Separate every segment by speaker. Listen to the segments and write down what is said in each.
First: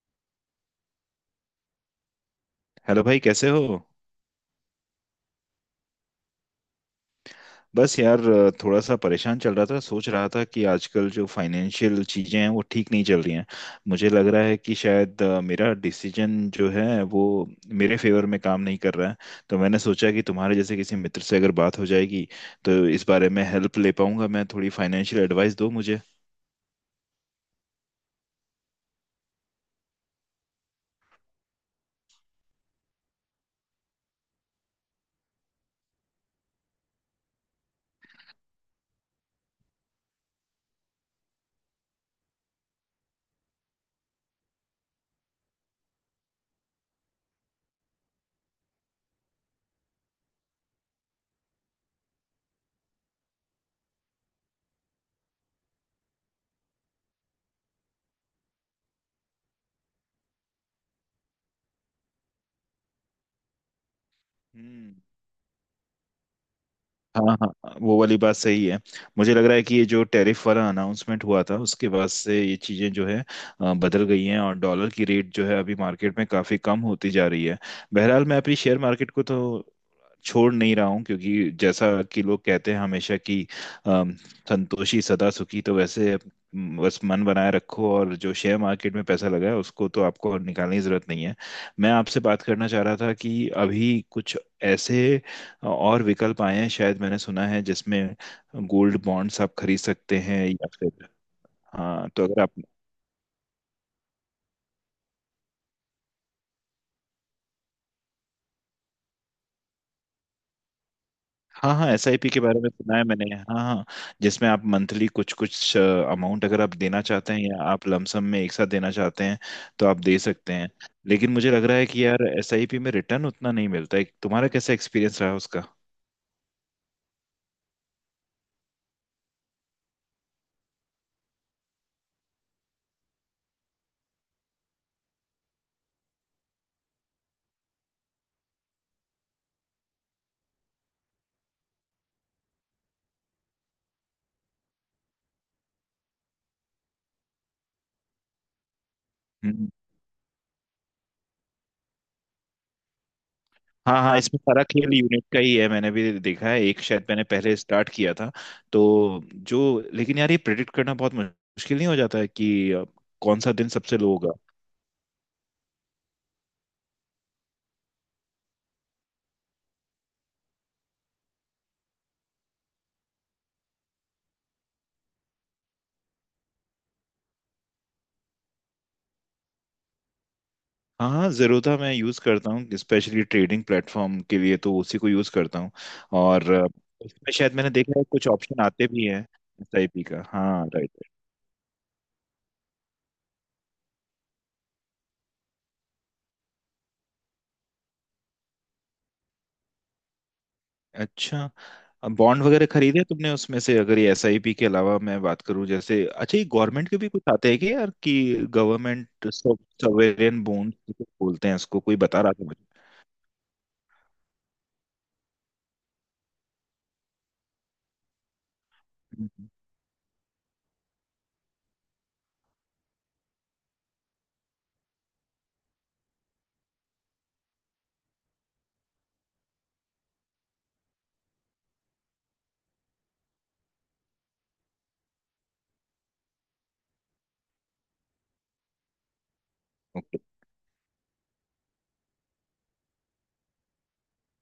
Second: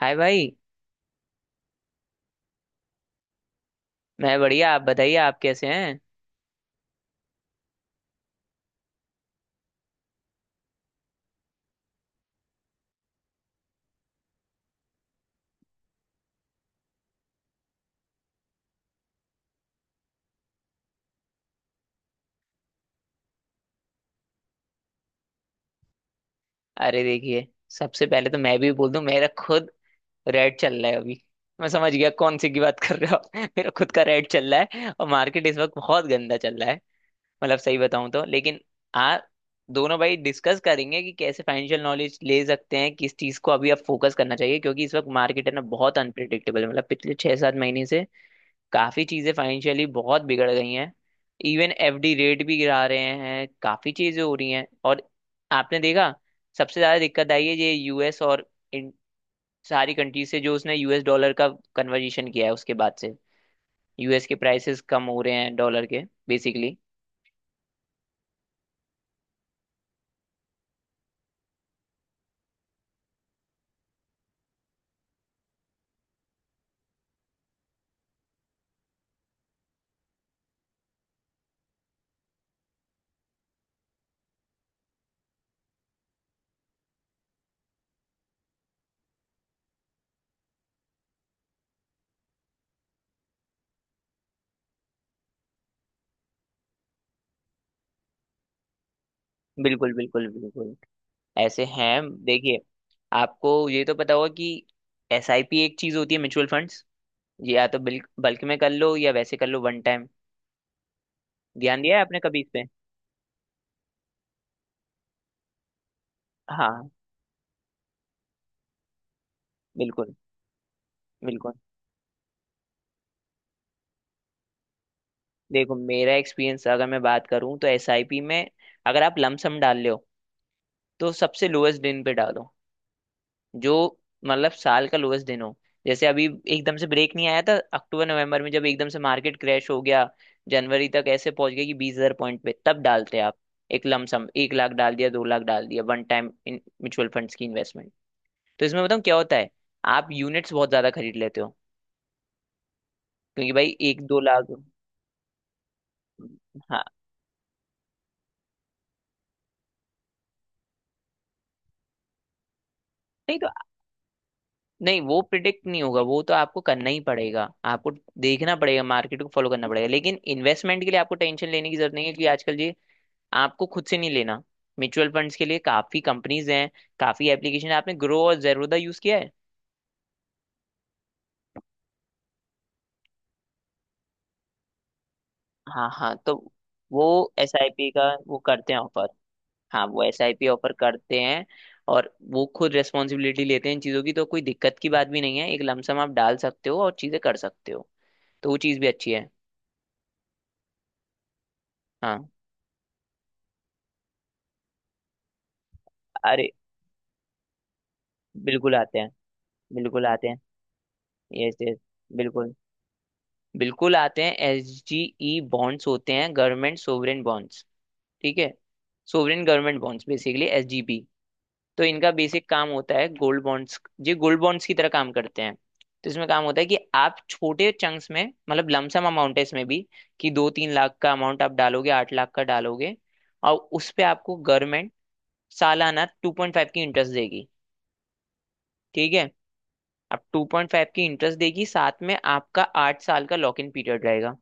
Speaker 1: हाय भाई।
Speaker 2: हेलो भाई, कैसे हो?
Speaker 1: मैं बढ़िया, आप बताइए, आप कैसे हैं?
Speaker 2: बस यार, थोड़ा सा परेशान चल रहा था। सोच रहा था कि आजकल जो फाइनेंशियल चीज़ें हैं वो ठीक नहीं चल रही हैं। मुझे लग रहा है कि शायद मेरा डिसीजन जो है वो मेरे फेवर में काम नहीं कर रहा है। तो मैंने सोचा कि तुम्हारे जैसे किसी मित्र से अगर बात हो जाएगी तो इस बारे में हेल्प ले पाऊंगा। मैं थोड़ी फाइनेंशियल एडवाइस दो मुझे।
Speaker 1: अरे देखिए, सबसे पहले तो मैं भी बोल दूं, मेरा खुद रेड चल रहा है अभी। मैं समझ गया कौन सी की बात कर रहे हो आप। मेरा खुद का रेड चल रहा है और मार्केट इस वक्त बहुत गंदा चल रहा है। मतलब सही बताऊं तो, लेकिन आ दोनों भाई डिस्कस करेंगे कि कैसे फाइनेंशियल नॉलेज ले सकते हैं, किस चीज को अभी आप फोकस करना चाहिए, क्योंकि इस वक्त मार्केट है ना बहुत अनप्रिडिक्टेबल है। मतलब पिछले छह सात महीने से काफी चीजें फाइनेंशियली बहुत बिगड़ गई हैं। इवन एफडी रेट भी गिरा रहे हैं, काफी चीजें हो रही हैं। और आपने देखा, सबसे ज्यादा दिक्कत आई है ये यूएस और इन सारी कंट्रीज से। जो उसने यूएस डॉलर का कन्वर्जेशन किया है, उसके बाद से यूएस के प्राइसेस
Speaker 2: हम्म।
Speaker 1: कम हो रहे हैं डॉलर के, बेसिकली।
Speaker 2: हाँ हाँ। हाँ, वो वाली बात सही है। मुझे लग रहा है कि ये जो टैरिफ वाला अनाउंसमेंट हुआ था उसके बाद से ये चीज़ें जो है बदल गई हैं, और डॉलर की रेट जो है अभी मार्केट में काफ़ी कम होती जा रही है। बहरहाल मैं अपनी शेयर मार्केट को तो छोड़ नहीं रहा हूँ, क्योंकि जैसा कि लोग कहते हैं हमेशा कि अम, संतोषी सदा सुखी। तो वैसे, बस मन बनाए रखो, और जो शेयर मार्केट में पैसा लगा है उसको तो आपको निकालने की जरूरत नहीं है। मैं आपसे बात करना चाह रहा था कि अभी कुछ ऐसे और विकल्प आए हैं शायद, मैंने सुना है जिसमें गोल्ड बॉन्ड्स आप खरीद
Speaker 1: बिल्कुल
Speaker 2: सकते
Speaker 1: बिल्कुल
Speaker 2: हैं या
Speaker 1: बिल्कुल,
Speaker 2: फिर।
Speaker 1: ऐसे हैं,
Speaker 2: हाँ, तो अगर आप।
Speaker 1: देखिए, आपको ये तो पता होगा कि एसआईपी एक चीज होती है, म्यूचुअल फंड्स। ये या तो बल्क में कर लो या वैसे कर लो, वन टाइम।
Speaker 2: हाँ
Speaker 1: ध्यान
Speaker 2: हाँ,
Speaker 1: दिया है आपने
Speaker 2: एसआईपी
Speaker 1: कभी
Speaker 2: के
Speaker 1: इस
Speaker 2: बारे
Speaker 1: पे?
Speaker 2: में सुना है मैंने, हाँ हाँ। जिसमें आप मंथली कुछ कुछ अमाउंट अगर आप
Speaker 1: हाँ,
Speaker 2: देना चाहते हैं या आप लमसम में एक साथ देना चाहते हैं तो आप
Speaker 1: बिल्कुल
Speaker 2: दे सकते हैं। लेकिन मुझे
Speaker 1: बिल्कुल।
Speaker 2: लग रहा है कि यार एसआईपी में रिटर्न उतना नहीं मिलता है। तुम्हारा कैसा एक्सपीरियंस रहा उसका?
Speaker 1: देखो, मेरा एक्सपीरियंस अगर मैं बात करूं तो एसआईपी में अगर आप लमसम डाल रहे हो तो सबसे लोएस्ट दिन पे डालो, जो मतलब साल का लोएस्ट दिन हो। जैसे अभी एकदम से ब्रेक नहीं आया था अक्टूबर नवंबर में, जब एकदम से मार्केट क्रैश हो गया, जनवरी तक ऐसे पहुंच गया कि 20,000 पॉइंट पे, तब डालते आप एक लमसम, 1 लाख डाल दिया, 2 लाख डाल दिया one time in mutual funds की इन्वेस्टमेंट। तो इसमें बताऊँ क्या होता है,
Speaker 2: हम्म।
Speaker 1: आप यूनिट्स बहुत ज्यादा खरीद लेते हो, क्योंकि भाई
Speaker 2: हाँ
Speaker 1: एक
Speaker 2: हाँ,
Speaker 1: दो
Speaker 2: इसमें
Speaker 1: लाख
Speaker 2: सारा खेल यूनिट का ही है। मैंने भी देखा है, एक
Speaker 1: हाँ।
Speaker 2: शायद मैंने पहले स्टार्ट किया था तो। जो लेकिन यार, ये प्रेडिक्ट करना बहुत मुश्किल नहीं हो जाता है कि
Speaker 1: नहीं
Speaker 2: कौन
Speaker 1: तो,
Speaker 2: सा दिन सबसे लो होगा?
Speaker 1: नहीं वो प्रिडिक्ट नहीं होगा, वो तो आपको करना ही पड़ेगा, आपको देखना पड़ेगा, मार्केट को फॉलो करना पड़ेगा। लेकिन इन्वेस्टमेंट के लिए आपको टेंशन लेने की जरूरत नहीं है, क्योंकि आजकल ये आपको खुद से नहीं लेना, म्यूचुअल फंड्स के लिए काफी कंपनीज हैं, काफी एप्लीकेशन। आपने ग्रो और जेरोदा यूज किया है?
Speaker 2: हाँ हाँ, ज़ेरोधा मैं यूज़ करता हूँ स्पेशली ट्रेडिंग प्लेटफॉर्म के लिए, तो उसी को यूज़ करता हूँ।
Speaker 1: हाँ हाँ, तो
Speaker 2: और
Speaker 1: वो
Speaker 2: इसमें
Speaker 1: एस
Speaker 2: शायद
Speaker 1: आई
Speaker 2: मैंने
Speaker 1: पी
Speaker 2: देखा
Speaker 1: का
Speaker 2: है कुछ
Speaker 1: वो
Speaker 2: ऑप्शन
Speaker 1: करते हैं
Speaker 2: आते
Speaker 1: ऑफर।
Speaker 2: भी हैं
Speaker 1: हाँ,
Speaker 2: एसआईपी
Speaker 1: वो एस
Speaker 2: का,
Speaker 1: आई पी
Speaker 2: हाँ
Speaker 1: ऑफर
Speaker 2: राइट।
Speaker 1: करते हैं और वो खुद रेस्पॉन्सिबिलिटी लेते हैं इन चीज़ों की, तो कोई दिक्कत की बात भी नहीं है, एक लमसम आप डाल सकते हो और चीज़ें कर सकते हो। तो वो चीज़ भी अच्छी है।
Speaker 2: अच्छा, अब
Speaker 1: हाँ।
Speaker 2: बॉन्ड वगैरह खरीदे तुमने उसमें से? अगर ये एसआईपी के अलावा मैं बात करूं, जैसे अच्छा, ये
Speaker 1: अरे
Speaker 2: गवर्नमेंट के भी कुछ आते हैं कि यार, कि
Speaker 1: बिल्कुल आते हैं,
Speaker 2: गवर्नमेंट
Speaker 1: बिल्कुल आते हैं।
Speaker 2: सॉवरेन बॉन्ड बोलते हैं
Speaker 1: यस यस,
Speaker 2: इसको, कोई बता रहा था
Speaker 1: बिल्कुल,
Speaker 2: मुझे।
Speaker 1: बिल्कुल आते हैं। एस जी ई बॉन्ड्स होते हैं, गवर्नमेंट सोवरेन बॉन्ड्स, ठीक है? सोवरेन
Speaker 2: हम्म।
Speaker 1: Government bonds, basically S G B. तो इनका बेसिक काम होता है गोल्ड बॉन्ड्स, ये गोल्ड बॉन्ड्स की तरह काम करते हैं। तो इसमें काम होता है कि आप छोटे चंक्स में, मतलब लमसम अमाउंट है इसमें भी, कि 2-3 लाख का अमाउंट आप डालोगे, 8 लाख का डालोगे, और उस पे आपको गवर्नमेंट सालाना 2.5 की इंटरेस्ट देगी, ठीक है?
Speaker 2: ओके।
Speaker 1: आप 2.5 की इंटरेस्ट देगी, साथ में आपका 8 साल का लॉक इन पीरियड रहेगा।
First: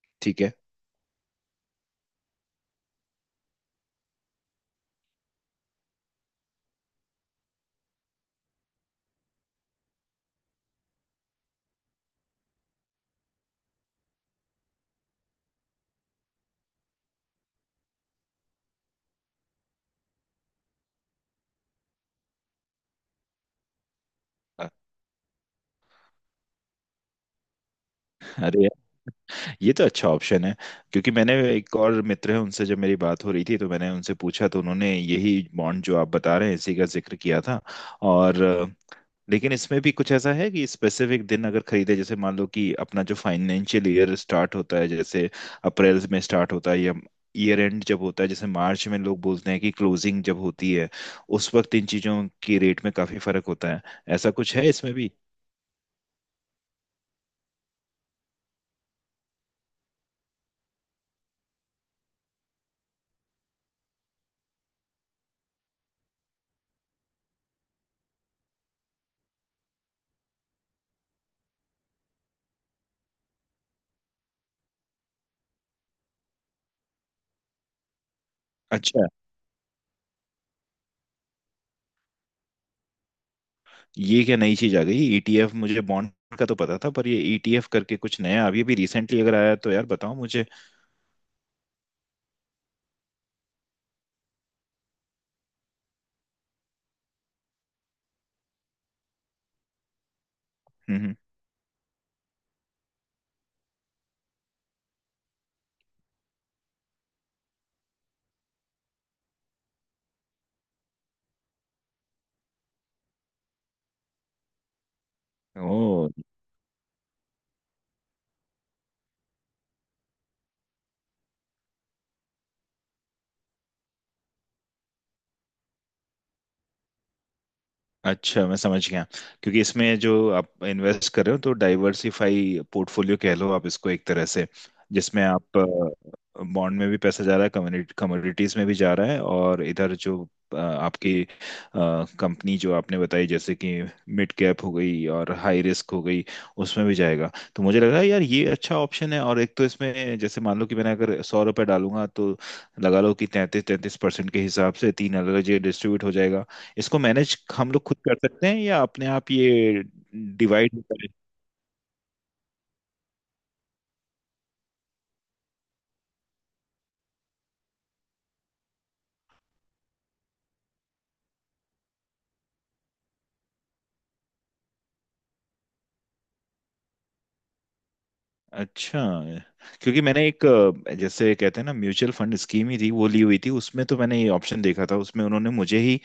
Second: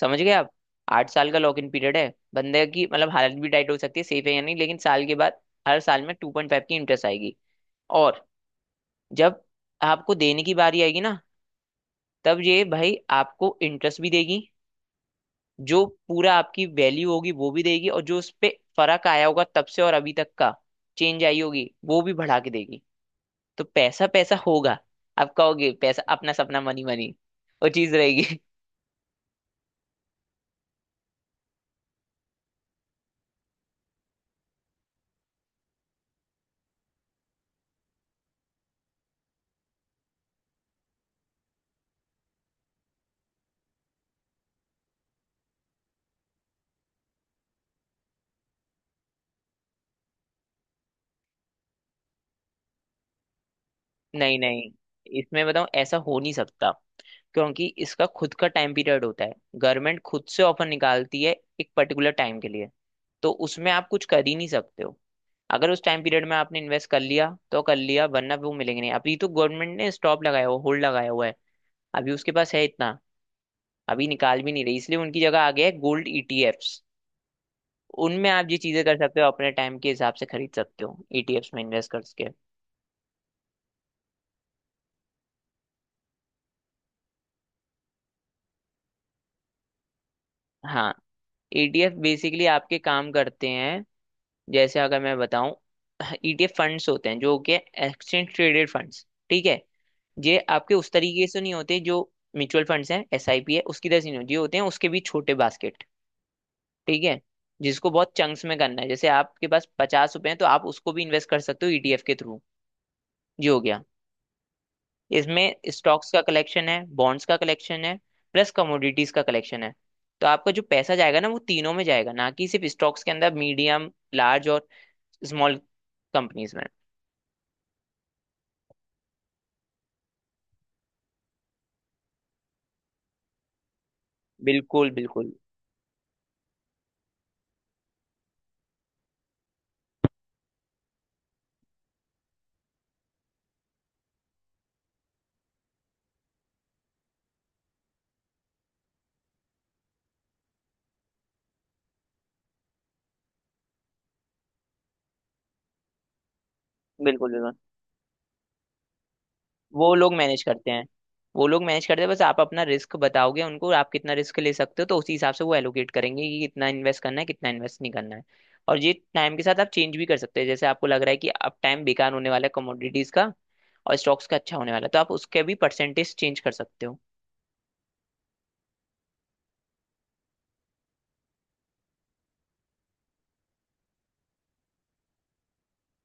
Speaker 1: समझ गए
Speaker 2: ठीक
Speaker 1: आप?
Speaker 2: है।
Speaker 1: आठ साल का लॉक इन पीरियड है, बंदे की मतलब हालत भी टाइट हो सकती है। सेफ है या नहीं, लेकिन साल के बाद, हर साल में 2.5 की इंटरेस्ट आएगी। और जब आपको देने की बारी आएगी ना, तब ये भाई आपको इंटरेस्ट भी देगी, जो पूरा आपकी वैल्यू होगी वो भी देगी, और जो उस पे फर्क आया होगा तब से और अभी तक का, चेंज आई होगी वो भी बढ़ा के देगी। तो पैसा पैसा
Speaker 2: अ-
Speaker 1: होगा, आप कहोगे पैसा अपना, सपना मनी मनी, वो चीज रहेगी।
Speaker 2: अरे यार, ये तो अच्छा ऑप्शन है। क्योंकि मैंने, एक और मित्र है, उनसे जब मेरी बात हो रही थी तो मैंने उनसे पूछा, तो उन्होंने यही बॉन्ड जो आप बता रहे हैं इसी का जिक्र किया था। और लेकिन इसमें भी कुछ ऐसा है कि स्पेसिफिक दिन अगर खरीदे, जैसे मान लो कि अपना जो फाइनेंशियल ईयर स्टार्ट होता है, जैसे अप्रैल में स्टार्ट होता है, या ईयर एंड जब होता है, जैसे मार्च में लोग बोलते हैं कि क्लोजिंग जब होती है, उस वक्त इन चीजों की रेट में काफी फर्क होता है। ऐसा
Speaker 1: नहीं
Speaker 2: कुछ
Speaker 1: नहीं,
Speaker 2: है इसमें भी?
Speaker 1: इसमें बताऊं, ऐसा हो नहीं सकता, क्योंकि इसका खुद का टाइम पीरियड होता है। गवर्नमेंट खुद से ऑफर निकालती है एक पर्टिकुलर टाइम के लिए, तो उसमें आप कुछ कर ही नहीं सकते हो। अगर उस टाइम पीरियड में आपने इन्वेस्ट कर लिया तो कर लिया, वरना वो मिलेंगे नहीं। अभी तो गवर्नमेंट ने स्टॉप लगाया हुआ, होल्ड लगाया हुआ है, अभी उसके पास है इतना, अभी निकाल भी नहीं रही। इसलिए उनकी जगह आ गया है गोल्ड ईटीएफ्स। उनमें आप ये चीजें कर
Speaker 2: अच्छा,
Speaker 1: सकते हो, अपने टाइम के हिसाब से खरीद सकते हो, ईटीएफ्स में इन्वेस्ट करके।
Speaker 2: ये क्या नई चीज आ गई ईटीएफ? मुझे बॉन्ड का तो पता था, पर ये ईटीएफ करके कुछ नया अभी अभी रिसेंटली अगर आया तो यार बताओ मुझे।
Speaker 1: हाँ। ईटीएफ बेसिकली आपके काम करते हैं, जैसे अगर मैं बताऊं, ईटीएफ फंड्स होते हैं, जो कि एक्सचेंज ट्रेडेड फंड्स, ठीक है? ये आपके उस
Speaker 2: हम्म।
Speaker 1: तरीके से नहीं होते जो म्यूचुअल फंड्स हैं, एसआईपी है उसकी तरह से नहीं होते। ये होते हैं उसके भी छोटे बास्केट, ठीक है? जिसको बहुत चंक्स में करना है, जैसे आपके पास 50 रुपए हैं तो आप उसको भी इन्वेस्ट कर सकते हो ईटीएफ के थ्रू। ये हो गया। इसमें
Speaker 2: ओ,
Speaker 1: स्टॉक्स का कलेक्शन है, बॉन्ड्स का कलेक्शन है, प्लस कमोडिटीज का कलेक्शन है। तो आपका जो पैसा जाएगा ना, वो तीनों में जाएगा, ना कि सिर्फ स्टॉक्स के अंदर, मीडियम, लार्ज और स्मॉल कंपनीज में।
Speaker 2: अच्छा, मैं समझ गया। क्योंकि इसमें जो आप इन्वेस्ट कर रहे हो तो डाइवर्सिफाई पोर्टफोलियो कह लो आप इसको, एक तरह से
Speaker 1: बिल्कुल
Speaker 2: जिसमें
Speaker 1: बिल्कुल,
Speaker 2: आप बॉन्ड में भी पैसा जा रहा है, कम्युनिटी कमोडिटीज में भी जा रहा है, और इधर जो आपकी कंपनी जो आपने बताई, जैसे कि मिड कैप हो गई और हाई रिस्क हो गई, उसमें भी जाएगा। तो मुझे लगा यार ये अच्छा ऑप्शन है। और एक तो इसमें, जैसे मान लो कि मैंने अगर 100 रुपये डालूंगा तो लगा लो कि 33-33% के हिसाब से तीन अलग अलग जगह डिस्ट्रीब्यूट हो जाएगा। इसको
Speaker 1: बिल्कुल
Speaker 2: मैनेज
Speaker 1: बिल्कुल,
Speaker 2: हम लोग खुद कर सकते हैं या अपने आप ये
Speaker 1: वो लोग मैनेज करते
Speaker 2: डिवाइड
Speaker 1: हैं।
Speaker 2: करें?
Speaker 1: वो लोग मैनेज करते हैं, बस आप अपना रिस्क बताओगे उनको, आप कितना रिस्क ले सकते हो, तो उसी हिसाब से वो एलोकेट करेंगे कि कितना इन्वेस्ट करना है, कितना इन्वेस्ट नहीं करना है। और ये टाइम के साथ आप चेंज भी कर सकते हैं, जैसे आपको लग रहा है कि अब टाइम बेकार होने वाला है कमोडिटीज का और स्टॉक्स का अच्छा होने वाला है, तो आप उसके भी परसेंटेज चेंज कर सकते हो।
Speaker 2: अच्छा। क्योंकि मैंने एक जैसे कहते हैं ना, म्यूचुअल फंड स्कीम ही थी वो ली हुई थी उसमें, तो मैंने ये ऑप्शन देखा था। उसमें उन्होंने मुझे ही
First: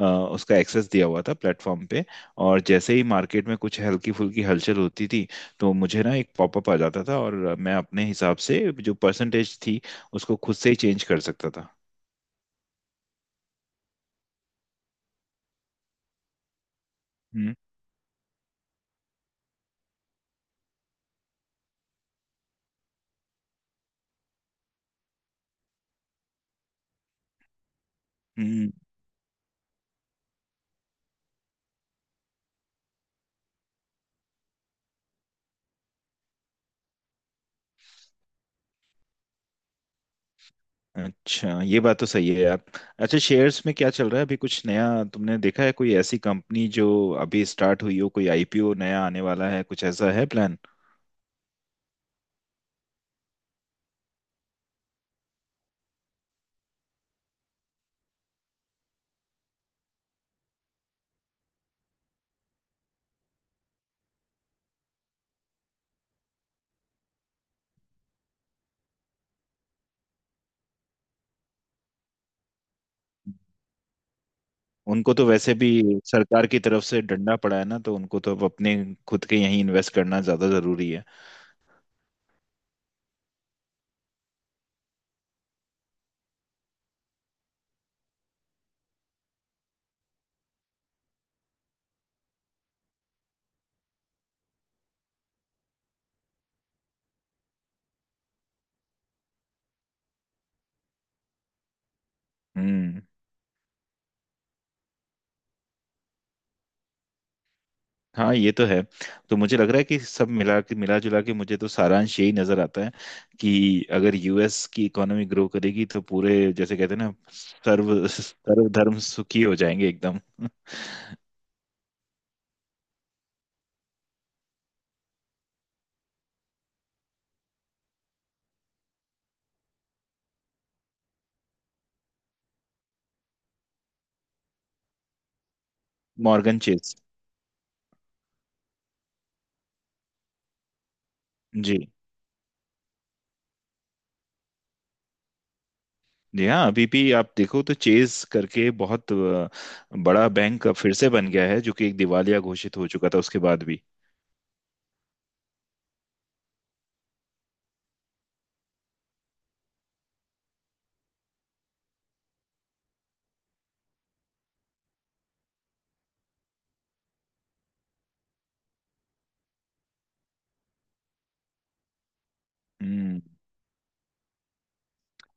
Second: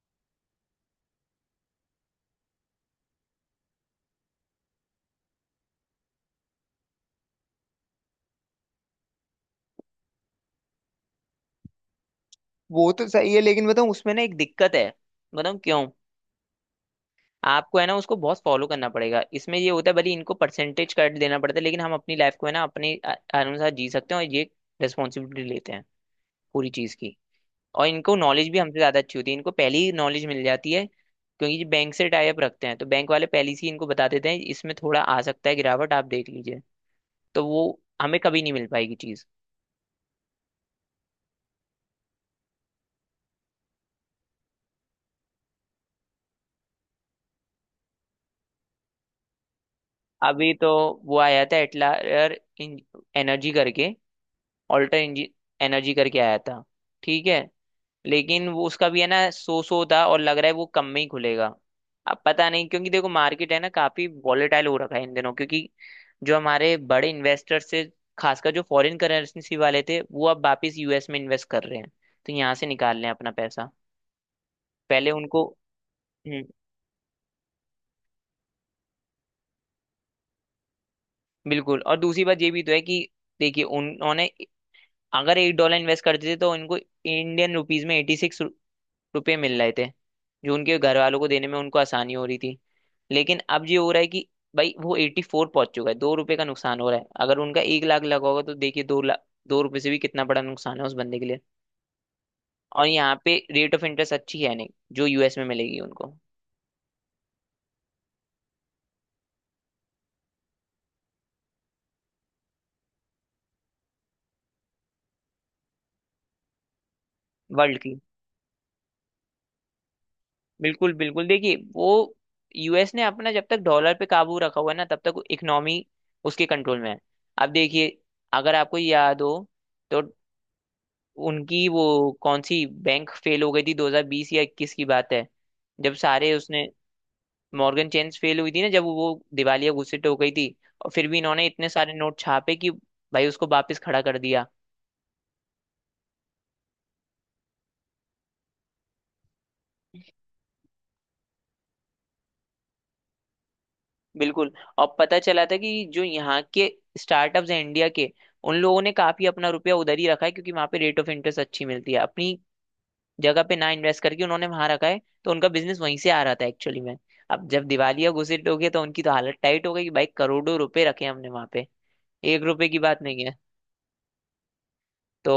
Speaker 2: उसका एक्सेस दिया हुआ था प्लेटफॉर्म पे। और जैसे ही मार्केट में कुछ हल्की फुल्की हलचल होती थी, तो मुझे ना एक पॉपअप आ जाता था, और मैं अपने हिसाब से जो परसेंटेज थी उसको खुद से ही चेंज कर सकता था।
Speaker 1: वो तो सही है, लेकिन बताऊँ, उसमें ना एक दिक्कत है। बताऊँ क्यों?
Speaker 2: हम्म।
Speaker 1: आपको है ना, उसको बहुत फॉलो करना पड़ेगा। इसमें ये होता है, भले इनको परसेंटेज कट देना पड़ता है, लेकिन हम अपनी लाइफ को है ना अपने अनुसार जी सकते हैं, और ये रिस्पॉन्सिबिलिटी लेते हैं पूरी चीज़ की। और इनको नॉलेज भी
Speaker 2: हम्म।
Speaker 1: हमसे ज़्यादा अच्छी होती है, इनको पहले ही नॉलेज मिल जाती है, क्योंकि बैंक से टाई अप रखते हैं, तो बैंक वाले पहले से ही इनको बता देते हैं, इसमें थोड़ा आ सकता है गिरावट, आप देख लीजिए। तो वो हमें कभी नहीं मिल पाएगी चीज़।
Speaker 2: अच्छा, ये बात तो सही है यार। अच्छा, शेयर्स में क्या चल रहा है अभी? कुछ नया तुमने देखा है? कोई ऐसी कंपनी जो अभी स्टार्ट हुई हो, कोई आईपीओ नया आने वाला है, कुछ ऐसा है
Speaker 1: अभी
Speaker 2: प्लान?
Speaker 1: तो वो आया था एटलायर एनर्जी करके, ऑल्टर एनर्जी करके आया था, ठीक है? लेकिन वो उसका भी है ना सो था, और लग रहा है वो कम में ही खुलेगा। अब पता नहीं, क्योंकि देखो मार्केट है ना काफी वॉलेटाइल हो रखा है इन दिनों, क्योंकि जो हमारे बड़े इन्वेस्टर्स से, खासकर जो फॉरेन करेंसी वाले थे, वो अब वापस यूएस में इन्वेस्ट कर रहे हैं, तो यहाँ से निकाल रहे हैं अपना पैसा। पहले
Speaker 2: उनको तो
Speaker 1: उनको।
Speaker 2: वैसे भी
Speaker 1: हम्म।
Speaker 2: सरकार की तरफ से डंडा पड़ा है ना, तो उनको तो अब अपने खुद के यहीं इन्वेस्ट करना ज्यादा जरूरी है।
Speaker 1: बिल्कुल, और दूसरी बात ये भी तो है कि देखिए, उन्होंने अगर एक डॉलर इन्वेस्ट करते थे, तो इनको इंडियन रुपीज में 86 रुपए मिल रहे थे, जो उनके घर वालों को देने में उनको आसानी हो रही थी। लेकिन अब ये हो रहा है कि भाई वो 84 पहुंच चुका है, 2 रुपए का नुकसान हो रहा है, अगर उनका 1 लाख लगा होगा तो देखिए 2 लाख 2 रुपए से भी कितना बड़ा नुकसान है उस बंदे के लिए। और
Speaker 2: हम्म।
Speaker 1: यहाँ पे रेट ऑफ इंटरेस्ट अच्छी है नहीं, जो यूएस में मिलेगी उनको।
Speaker 2: हाँ, ये तो है। तो मुझे लग रहा है कि सब मिला के मिला जुला के मुझे तो सारांश यही नजर आता है, कि अगर यूएस की इकोनॉमी ग्रो करेगी तो पूरे, जैसे कहते हैं ना,
Speaker 1: वर्ल्ड की,
Speaker 2: सर्व सर्व धर्म सुखी हो जाएंगे एकदम।
Speaker 1: बिल्कुल बिल्कुल, देखिए, वो यूएस ने अपना जब तक डॉलर पे काबू रखा हुआ है ना, तब तक इकोनॉमी उसके कंट्रोल में है। अब देखिए, अगर आपको याद हो तो, उनकी वो कौन सी बैंक फेल हो गई थी 2020 या 21 की बात है, जब सारे
Speaker 2: मॉर्गन
Speaker 1: उसने।
Speaker 2: चेज।
Speaker 1: मॉर्गन चेन्स फेल हुई थी ना, जब वो दिवालिया घोषित हो गई थी, और फिर भी इन्होंने इतने
Speaker 2: जी।
Speaker 1: सारे नोट छापे कि भाई उसको वापस खड़ा कर दिया।
Speaker 2: जी हाँ, अभी भी आप देखो तो चेज करके बहुत बड़ा बैंक अब फिर से बन गया है, जो कि एक दिवालिया घोषित हो चुका था उसके बाद भी।
Speaker 1: बिल्कुल, और पता चला था कि जो यहाँ के स्टार्टअप्स हैं इंडिया के, उन लोगों ने काफी अपना रुपया उधर ही रखा है, क्योंकि वहां पे रेट ऑफ इंटरेस्ट अच्छी मिलती है, अपनी जगह पे ना इन्वेस्ट करके उन्होंने वहां रखा है, तो उनका बिजनेस वहीं से आ रहा था एक्चुअली में। अब जब दिवालिया घुसिट हो गया, तो उनकी तो हालत टाइट हो गई कि भाई करोड़ों रुपए रखे हैं हमने वहां पे, एक रुपए की बात
Speaker 2: हम्म।
Speaker 1: नहीं है।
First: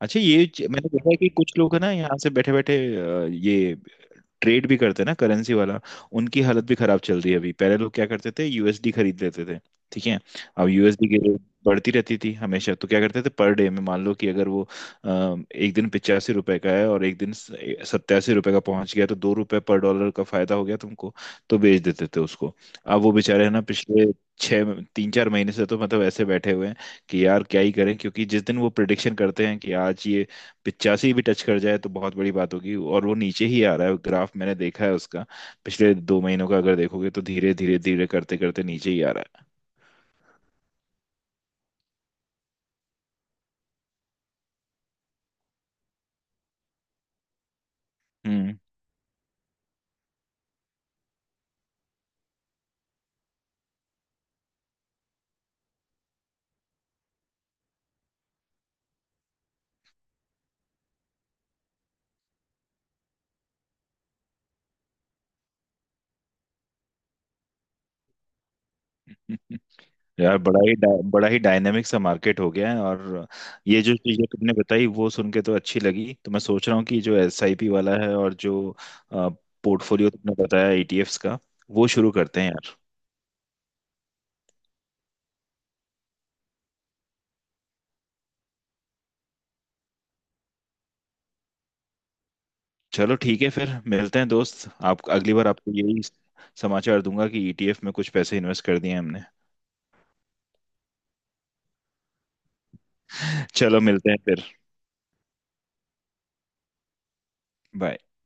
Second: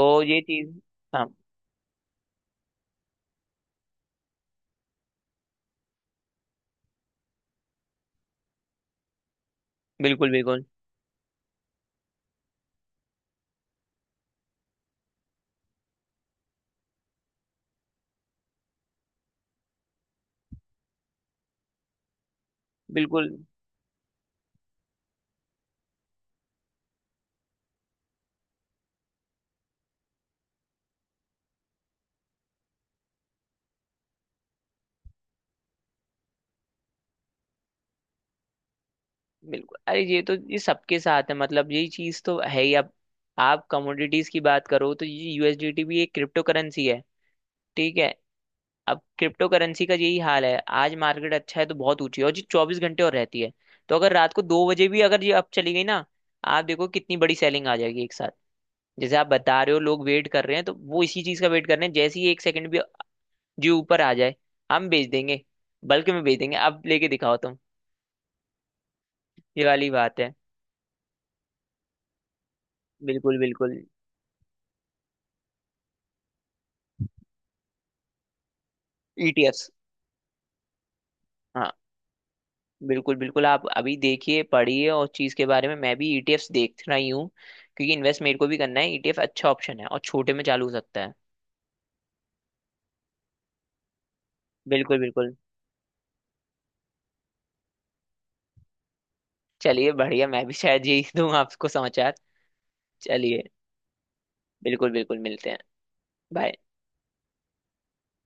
Speaker 2: अच्छा,
Speaker 1: ये चीज।
Speaker 2: मैंने देखा है
Speaker 1: हाँ
Speaker 2: कि कुछ लोग है ना यहाँ से बैठे बैठे ये ट्रेड भी करते हैं ना, करेंसी वाला। उनकी हालत भी खराब चल रही है अभी। पहले लोग क्या करते थे, यूएसडी खरीद लेते थे। ठीक है।
Speaker 1: बिल्कुल बिल्कुल,
Speaker 2: अब यूएसडी की रेट बढ़ती रहती थी हमेशा, तो क्या करते थे, पर डे में मान लो कि अगर वो एक दिन 85 रुपए का है और एक दिन 87 रुपए का पहुंच गया तो 2 रुपए पर डॉलर का फायदा हो गया तुमको, तो बेच देते थे उसको। अब वो
Speaker 1: बिल्कुल
Speaker 2: बेचारे है ना पिछले 6 3 4 महीने से तो मतलब ऐसे बैठे हुए हैं कि यार क्या ही करें, क्योंकि जिस दिन वो प्रिडिक्शन करते हैं कि आज ये 85 भी टच कर जाए तो बहुत बड़ी बात होगी, और वो नीचे ही आ रहा है। ग्राफ मैंने देखा है उसका, पिछले 2 महीनों का अगर देखोगे तो धीरे धीरे धीरे करते करते नीचे ही आ रहा
Speaker 1: बिल्कुल, अरे ये तो ये सबके साथ है, मतलब यही चीज तो है ही। अब आप कमोडिटीज की बात करो, तो ये यूएसडीटी भी एक क्रिप्टो करेंसी है, ठीक है?
Speaker 2: है। हम्म।
Speaker 1: अब क्रिप्टो करेंसी का यही हाल है, आज मार्केट अच्छा है तो बहुत ऊंची है, और जी 24 घंटे और रहती है। तो अगर रात को 2 बजे भी अगर ये अप चली गई ना, आप देखो कितनी बड़ी सेलिंग आ जाएगी एक साथ। जैसे आप बता रहे हो लोग वेट कर रहे हैं, तो वो इसी चीज का वेट कर रहे हैं, जैसे ही एक सेकंड भी जी ऊपर आ जाए, हम बेच देंगे, बल्कि में बेच देंगे, अब लेके दिखाओ तुम। ये वाली बात है।
Speaker 2: यार, बड़ा ही डायनेमिक सा मार्केट हो गया है। और
Speaker 1: बिल्कुल बिल्कुल।
Speaker 2: ये जो चीजें तुमने बताई वो सुन के तो अच्छी लगी। तो मैं सोच रहा हूँ कि जो एसआईपी वाला है और जो
Speaker 1: ईटीएफ्स,
Speaker 2: पोर्टफोलियो तुमने बताया ईटीएफ्स का,
Speaker 1: हाँ,
Speaker 2: वो शुरू करते हैं यार।
Speaker 1: बिल्कुल बिल्कुल, आप अभी देखिए पढ़िए, और चीज के बारे में मैं भी ईटीएफ्स देख रही हूँ, क्योंकि इन्वेस्ट मेरे को भी करना है। ईटीएफ अच्छा ऑप्शन है और छोटे में चालू हो सकता है।
Speaker 2: चलो ठीक है, फिर मिलते हैं दोस्त।
Speaker 1: बिल्कुल
Speaker 2: आप अगली
Speaker 1: बिल्कुल।
Speaker 2: बार आपको यही समाचार दूंगा कि ईटीएफ में कुछ पैसे इन्वेस्ट कर दिए हमने।
Speaker 1: चलिए बढ़िया, मैं भी शायद यही दूंगा आपको समाचार। चलिए,
Speaker 2: चलो मिलते हैं फिर।
Speaker 1: बिल्कुल बिल्कुल, मिलते हैं। बाय।
Speaker 2: बाय।